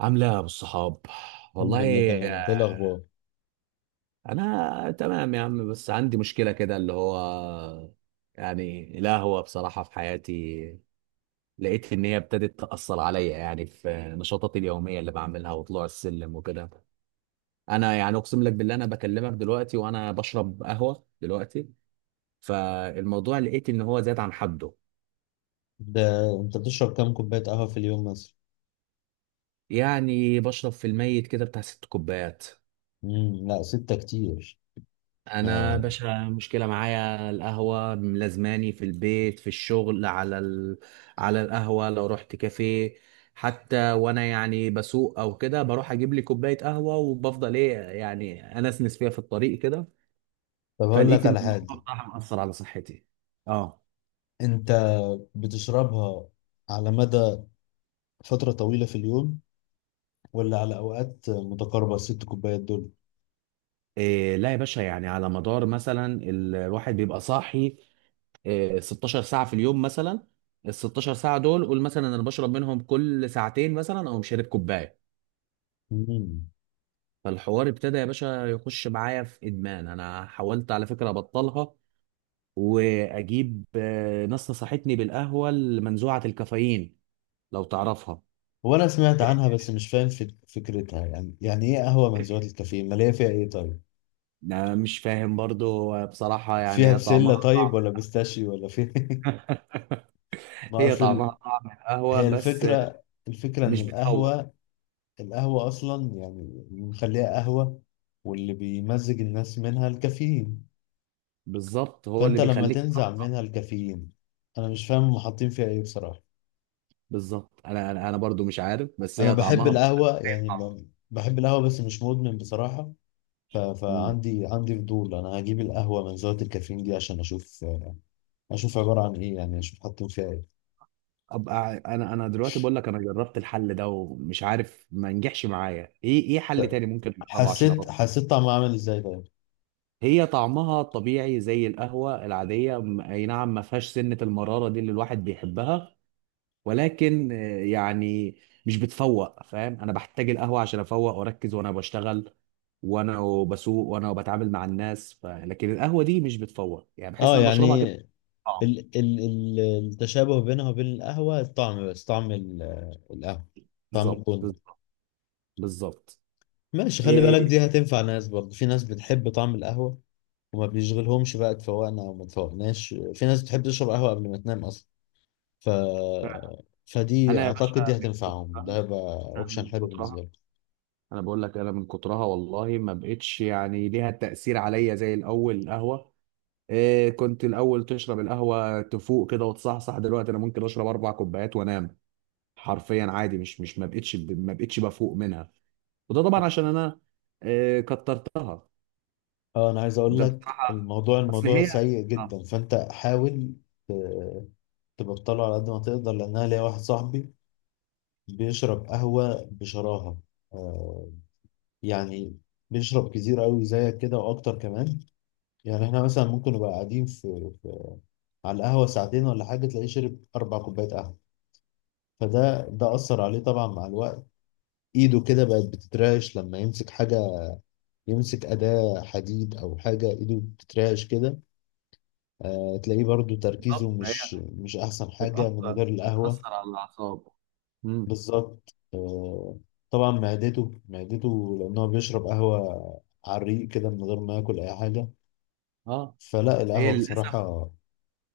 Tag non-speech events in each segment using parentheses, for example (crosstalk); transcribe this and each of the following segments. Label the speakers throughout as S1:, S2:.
S1: عاملة إيه يا أبو الصحاب؟
S2: الحمد لله،
S1: والله
S2: تمام. انت ايه
S1: آه،
S2: الاخبار؟
S1: أنا تمام يا عم، بس عندي مشكلة كده اللي هو يعني القهوة بصراحة في حياتي. لقيت إن هي ابتدت تأثر عليا يعني في نشاطاتي اليومية اللي بعملها وطلوع السلم وكده. أنا يعني أقسم لك بالله، أنا بكلمك دلوقتي وأنا بشرب قهوة دلوقتي. فالموضوع لقيت إن هو زاد عن حده.
S2: ده انت بتشرب كام كوبايه قهوه في اليوم مثلا؟
S1: يعني بشرب في الميت كده بتاع ست كوبايات.
S2: لا، 6 كتير.
S1: انا
S2: آه.
S1: باشا مشكله معايا القهوه ملازماني في البيت في الشغل على على القهوه. لو رحت كافيه، حتى وانا يعني بسوق او كده بروح اجيب لي كوبايه قهوه وبفضل ايه يعني انسنس فيها في الطريق كده.
S2: طب هقول
S1: فلقيت
S2: لك
S1: ان
S2: على
S1: الموضوع
S2: حاجه.
S1: بصراحه مأثر على صحتي. اه.
S2: انت بتشربها على مدى فتره طويله في اليوم ولا على اوقات متقاربه الست كوبايات دول؟
S1: إيه لا يا باشا، يعني على مدار مثلا الواحد بيبقى صاحي إيه 16 ساعه في اليوم مثلا. ال 16 ساعه دول، قول مثلا انا بشرب منهم كل ساعتين مثلا او مشارب كوبايه.
S2: امم
S1: فالحوار ابتدى يا باشا يخش معايا في ادمان. انا حاولت على فكره ابطلها واجيب، ناس نصحتني بالقهوه المنزوعه الكافيين، لو تعرفها.
S2: هو انا سمعت عنها، بس مش فاهم فكرتها. يعني ايه قهوه منزوعه الكافيين؟ ماليه فيها ايه طيب؟
S1: انا مش فاهم برضو، بصراحه يعني
S2: فيها
S1: هي
S2: بسله
S1: طعمها
S2: طيب،
S1: طعم.
S2: ولا بيستاشيو، ولا فيها (laughs) ما
S1: هي طعمها
S2: اصل.
S1: طعم القهوه
S2: هي
S1: بس
S2: الفكره ان
S1: مش بتفوق.
S2: القهوه، القهوة أصلا يعني اللي مخليها قهوة، واللي بيمزج الناس منها الكافيين.
S1: بالظبط هو اللي
S2: فأنت لما
S1: بيخليك
S2: تنزع
S1: تصحصح.
S2: منها الكافيين، أنا مش فاهم هم حاطين فيها إيه بصراحة.
S1: بالظبط، انا انا أنا برضو مش عارف، بس
S2: أنا
S1: هي
S2: بحب
S1: طعمها بقول لك
S2: القهوة،
S1: زي
S2: يعني
S1: القهوة.
S2: بحب القهوة بس مش مدمن بصراحة. فعندي فضول. أنا هجيب القهوة من زاوية الكافيين دي عشان أشوف عبارة عن إيه، يعني أشوف حاطين فيها إيه.
S1: ابقى انا دلوقتي بقول لك، انا جربت الحل ده ومش عارف، ما نجحش معايا. ايه ايه حل تاني ممكن اجربه عشان
S2: حسيت
S1: ابطل؟
S2: حسيت طعمها عامل إزاي طيب؟
S1: هي طعمها طبيعي زي القهوة العادية. اي نعم، ما فيهاش سنة المرارة دي اللي الواحد بيحبها، ولكن يعني مش بتفوق، فاهم. انا بحتاج القهوة عشان افوق واركز وانا بشتغل وانا بسوق وانا بتعامل مع الناس. لكن القهوة دي مش بتفوق، يعني بحس
S2: أه
S1: ان انا بشربها
S2: يعني،
S1: كده طعم.
S2: ال ال ال التشابه بينها وبين القهوة الطعم، بس طعم القهوة، طعم
S1: بالظبط.
S2: البن.
S1: بالظبط.
S2: ماشي، خلي
S1: إيه،
S2: بالك دي هتنفع ناس برضه، في ناس بتحب طعم القهوة وما بيشغلهمش بقى اتفوقنا او ما اتفوقناش، في ناس بتحب تشرب قهوة قبل ما تنام اصلا. ف فدي
S1: فانا يا باشا،
S2: اعتقد دي هتنفعهم، ده هيبقى
S1: أنا
S2: اوبشن
S1: من
S2: حلو بالنسبة
S1: كترها،
S2: لك.
S1: انا بقول لك، انا من كترها والله ما بقتش يعني ليها تأثير عليا زي الاول القهوة. إيه، كنت الاول تشرب القهوة تفوق كده وتصحصح. دلوقتي انا ممكن اشرب اربع كوبايات وانام حرفيا عادي. مش ما بقتش بفوق منها. وده طبعا عشان انا إيه كترتها.
S2: اه، انا عايز اقول
S1: ده
S2: لك
S1: بصراحة،
S2: الموضوع
S1: اصل
S2: الموضوع
S1: هي،
S2: سيء
S1: آه،
S2: جدا، فانت حاول ت- تبطله على قد ما تقدر، لان انا ليا واحد صاحبي بيشرب قهوة بشراهة، آه يعني بيشرب كتير قوي زيك كده واكتر كمان. يعني احنا مثلا ممكن نبقى قاعدين في, في على القهوة ساعتين ولا حاجة، تلاقيه شرب 4 كوبايات قهوة. فده اثر عليه طبعا مع الوقت، ايده كده بقت بتترعش لما يمسك حاجة، يمسك أداة حديد او حاجة ايده بتترعش كده. آه، تلاقيه برضو
S1: بالظبط.
S2: تركيزه
S1: ما هي
S2: مش احسن حاجة من
S1: بتأثر
S2: غير القهوة.
S1: بتأثر على الاعصاب. امم.
S2: بالظبط، آه، طبعا معدته لأن هو بيشرب قهوة على الريق كده من غير ما ياكل أي حاجة.
S1: اه.
S2: فلا
S1: هي
S2: القهوة
S1: للاسف،
S2: بصراحة.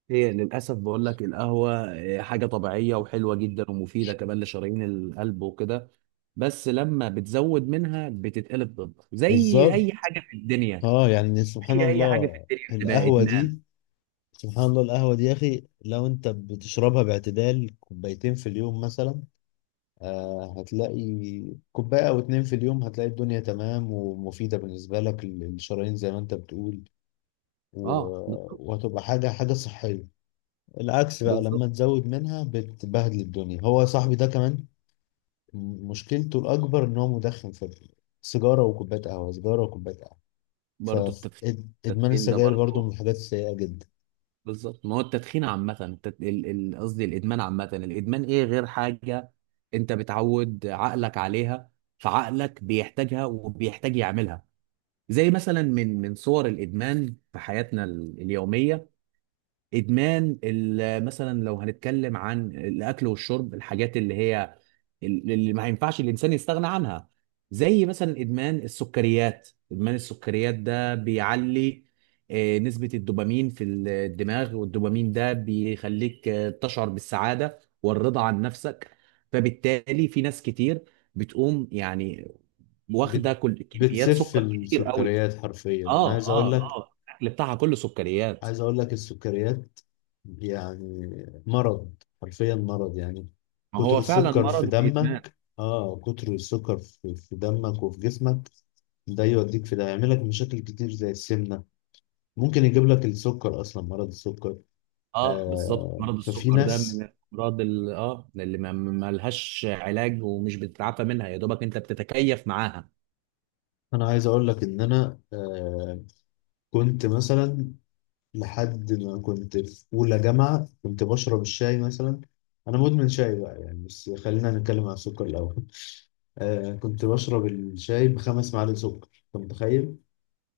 S1: هي للأسف بقول لك القهوة إيه، حاجة طبيعية وحلوة جدا ومفيدة كمان لشرايين القلب وكده، بس لما بتزود منها بتتقلب ضدك زي أي
S2: بالظبط،
S1: حاجة في الدنيا.
S2: اه يعني
S1: زي أي حاجة في الدنيا بتبقى إدمان.
S2: سبحان الله القهوة دي يا أخي، لو أنت بتشربها باعتدال كوبايتين في اليوم مثلا، آه هتلاقي، كوباية أو 2 في اليوم هتلاقي الدنيا تمام ومفيدة بالنسبة لك للشرايين زي ما أنت بتقول، و...
S1: اه بالظبط.
S2: وهتبقى حاجة صحية. العكس بقى لما
S1: بالظبط.
S2: تزود منها بتبهدل الدنيا. هو صاحبي ده كمان مشكلته الأكبر إن هو مدخن، في سيجارة وكوباية قهوة، سيجارة وكوباية قهوة.
S1: برضه التدخين.
S2: فإدمان
S1: التدخين ده
S2: السجاير برضه من
S1: برضه،
S2: الحاجات السيئة جدا.
S1: بالظبط. ما هو التدخين عامة، قصدي الإدمان عامة. الإدمان إيه غير حاجة أنت بتعود عقلك عليها؟ فعقلك بيحتاجها وبيحتاج يعملها. زي مثلا من صور الادمان في حياتنا اليوميه، مثلا لو هنتكلم عن الاكل والشرب، الحاجات اللي هي اللي ما ينفعش الانسان يستغنى عنها، زي مثلا ادمان السكريات. ادمان السكريات ده بيعلي نسبه الدوبامين في الدماغ، والدوبامين ده بيخليك تشعر بالسعاده والرضا عن نفسك. فبالتالي في ناس كتير بتقوم يعني
S2: بت...
S1: واخده كل كميات
S2: بتسف
S1: سكر كتير قوي.
S2: السكريات حرفيا. أنا
S1: اه
S2: عايز أقول
S1: اه
S2: لك
S1: اه الاكل بتاعها كله سكريات.
S2: عايز أقول لك السكريات يعني مرض، حرفيا مرض يعني.
S1: ما
S2: كتر
S1: هو فعلا
S2: السكر
S1: مرض
S2: في
S1: وادمان.
S2: دمك، آه كتر السكر في دمك وفي جسمك، ده يوديك في ده يعملك مشاكل كتير زي السمنة، ممكن يجيب لك السكر اصلا، مرض السكر.
S1: اه بالظبط،
S2: آه
S1: مرض
S2: ففي
S1: السكر ده من
S2: ناس،
S1: الامراض اه اللي ما لهاش علاج ومش بتتعافى منها، يا دوبك انت بتتكيف معاها.
S2: انا عايز اقول لك ان انا كنت مثلا، لحد ما كنت في اولى جامعه كنت بشرب الشاي مثلا. انا مدمن شاي بقى يعني، بس خلينا نتكلم عن السكر الاول. آه كنت بشرب الشاي بـ5 معالق سكر، انت متخيل؟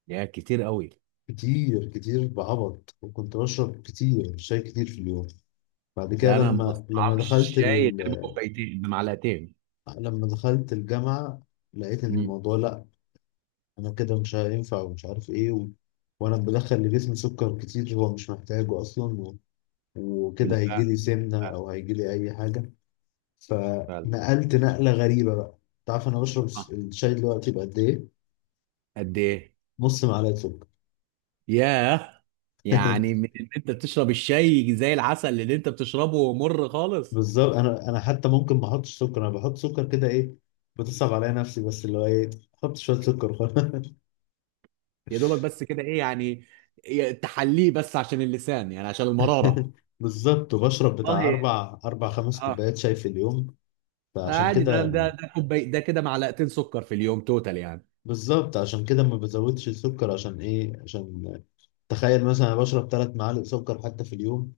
S1: يا كتير قوي.
S2: كتير كتير بعبط، وكنت بشرب كتير شاي كتير في اليوم. بعد كده
S1: ده انا ما بستطعمش شاي غير بكوبايتين بمعلقتين.
S2: لما دخلت الجامعه، لقيت ان
S1: امم.
S2: الموضوع لا، انا كده مش هينفع ومش عارف ايه وانا بدخل لجسمي سكر كتير هو مش محتاجه اصلا وكده هيجي
S1: بالفعل.
S2: لي سمنه
S1: فعلا.
S2: او هيجي لي اي حاجه.
S1: فعلا.
S2: فنقلت نقله غريبه بقى. تعرف انا بشرب
S1: آه.
S2: الشاي دلوقتي بقد ايه؟
S1: قد ايه؟
S2: نص معلقه سكر.
S1: ياه، يعني
S2: (laughs)
S1: من ان انت بتشرب الشاي زي العسل اللي انت بتشربه مر خالص.
S2: بالظبط، انا حتى ممكن ما احطش سكر، انا بحط سكر كده ايه، بتصعب عليا نفسي، بس اللي هو ايه، احط شويه سكر وخلاص.
S1: يا دوبك بس كده، ايه يعني إيه، تحليه بس عشان اللسان، يعني عشان المرارة.
S2: (laughs) بالظبط وبشرب بتاع
S1: والله.
S2: اربع خمس
S1: اه.
S2: كوبايات شاي في اليوم. فعشان
S1: عادي، ده
S2: كده،
S1: ده ده كوباي ده كده معلقتين سكر في اليوم توتال يعني.
S2: بالظبط عشان كده ما بزودش السكر، عشان ايه؟ عشان تخيل مثلا انا بشرب 3 معالق سكر حتى في اليوم،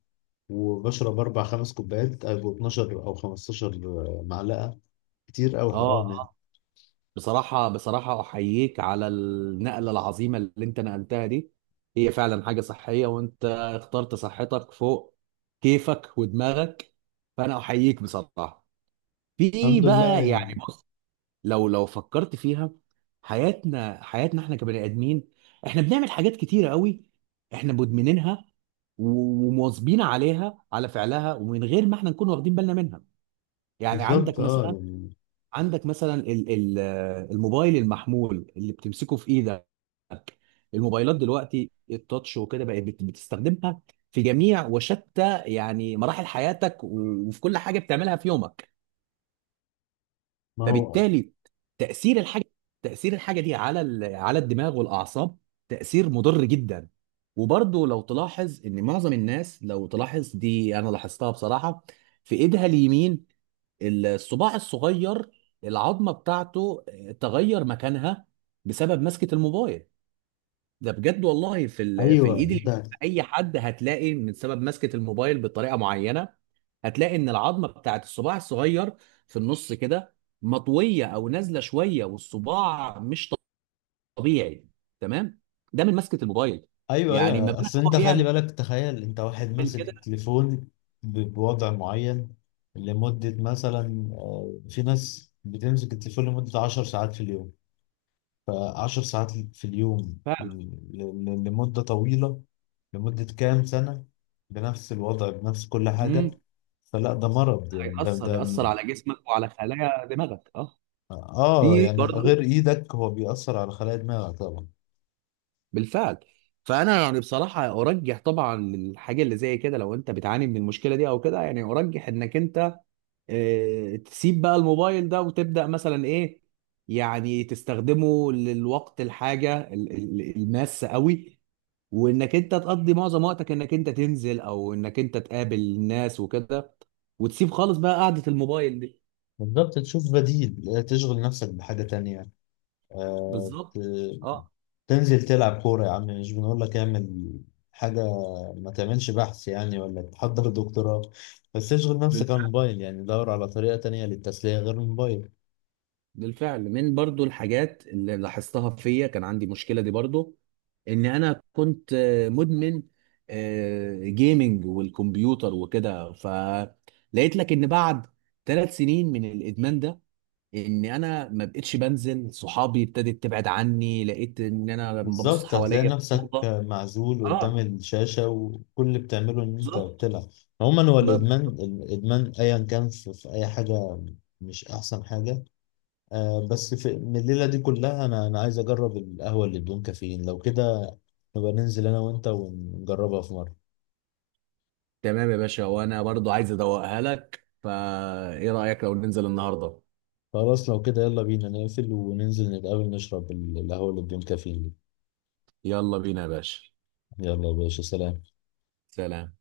S2: وبشرب 4 أو 5 كوبايات، هيبقوا 12 او 15 معلقه، كتير قوي
S1: اه
S2: حرام يعني.
S1: اه. بصراحة بصراحة أحييك على النقلة العظيمة اللي أنت نقلتها دي. هي فعلا حاجة صحية، وأنت اخترت صحتك فوق كيفك ودماغك، فأنا أحييك بصراحة. في
S2: الحمد لله
S1: بقى يعني
S2: يعني.
S1: بص، لو فكرت فيها، حياتنا، احنا كبني ادمين، احنا بنعمل حاجات كتيره قوي احنا مدمنينها ومواظبين عليها على فعلها، ومن غير ما احنا نكون واخدين بالنا منها. يعني عندك
S2: بالظبط اه
S1: مثلا،
S2: يعني
S1: عندك مثلا ال- ال- الموبايل المحمول اللي بتمسكه في ايدك. الموبايلات دلوقتي التاتش وكده بقت بتستخدمها في جميع وشتى يعني مراحل حياتك وفي كل حاجه بتعملها في يومك.
S2: ما هو.
S1: فبالتالي تأثير الحاجة تأثير الحاجة دي على على الدماغ والأعصاب، تأثير مضر جدا. وبرضه لو تلاحظ إن معظم الناس، لو تلاحظ دي أنا لاحظتها بصراحة، في إيدها اليمين الصباع الصغير، العظمة بتاعته تغير مكانها بسبب مسكة الموبايل. ده بجد والله. في
S2: ايوه
S1: الايد اليمين
S2: انت،
S1: اي حد هتلاقي من سبب مسكة الموبايل بطريقة معينة، هتلاقي ان العظمة بتاعت الصباع الصغير في النص كده مطوية او نازلة شوية، والصباع مش طبيعي، تمام. ده من مسكة الموبايل.
S2: ايوه
S1: يعني ما
S2: ايوه،
S1: بالك
S2: اصل انت
S1: هو
S2: خلي
S1: بيعمل
S2: بالك، تخيل انت واحد ماسك
S1: كده.
S2: تليفون بوضع معين، لمده مثلا، في ناس بتمسك التليفون لمده 10 ساعات في اليوم. فـ10 ساعات في اليوم
S1: فعلا.
S2: لمدة طويلة، لمدة كام سنة، بنفس الوضع بنفس كل حاجة.
S1: امم.
S2: فلا ده مرض يعني ده
S1: هيأثر
S2: ده
S1: هيأثر على جسمك وعلى خلايا دماغك، اه.
S2: اه
S1: في
S2: يعني،
S1: برضه.
S2: غير ايدك، هو بيأثر على خلايا دماغك طبعا.
S1: بالفعل. فانا يعني بصراحه ارجح طبعا الحاجه اللي زي كده، لو انت بتعاني من المشكله دي او كده، يعني ارجح انك انت تسيب بقى الموبايل ده وتبدا مثلا ايه. يعني تستخدمه للوقت الحاجه الماسه قوي، وانك انت تقضي معظم وقتك انك انت تنزل، او انك انت تقابل الناس وكده، وتسيب خالص بقى قعده الموبايل دي.
S2: بالظبط، تشوف بديل، تشغل نفسك بحاجة تانية. آه،
S1: بالظبط. اه.
S2: تنزل تلعب كورة يا عم، مش بنقول لك اعمل حاجة، ما تعملش بحث يعني ولا تحضر دكتوراه، بس اشغل نفسك عن الموبايل، يعني دور على طريقة تانية للتسلية غير الموبايل.
S1: بالفعل، من برضو الحاجات اللي لاحظتها فيا كان عندي مشكلة دي برضو، ان انا كنت مدمن جيمنج والكمبيوتر وكده. فلقيت لك ان بعد ثلاث سنين من الادمان ده ان انا ما بقتش بنزل صحابي، ابتدت تبعد عني، لقيت ان انا لما ببص
S2: بالظبط، هتلاقي
S1: حواليا في
S2: نفسك
S1: الاوضه.
S2: معزول قدام
S1: اه
S2: الشاشة وكل اللي بتعمله إن أنت
S1: بالظبط.
S2: بتلعب. عموما هو
S1: ب-
S2: الإدمان الإدمان أيا كان في, في أي حاجة، مش أحسن حاجة. آه، بس في من الليلة دي كلها أنا عايز أجرب القهوة اللي بدون كافيين، لو كده نبقى ننزل أنا وأنت ونجربها في مرة.
S1: تمام يا باشا، وانا برضو عايز ادوقها لك، فايه رايك لو ننزل النهارده؟
S2: خلاص لو كده يلا بينا نقفل وننزل نتقابل نشرب القهوة اللي بدون كافيين دي.
S1: يلا بينا يا باشا،
S2: يلا يا باشا، سلام.
S1: سلام.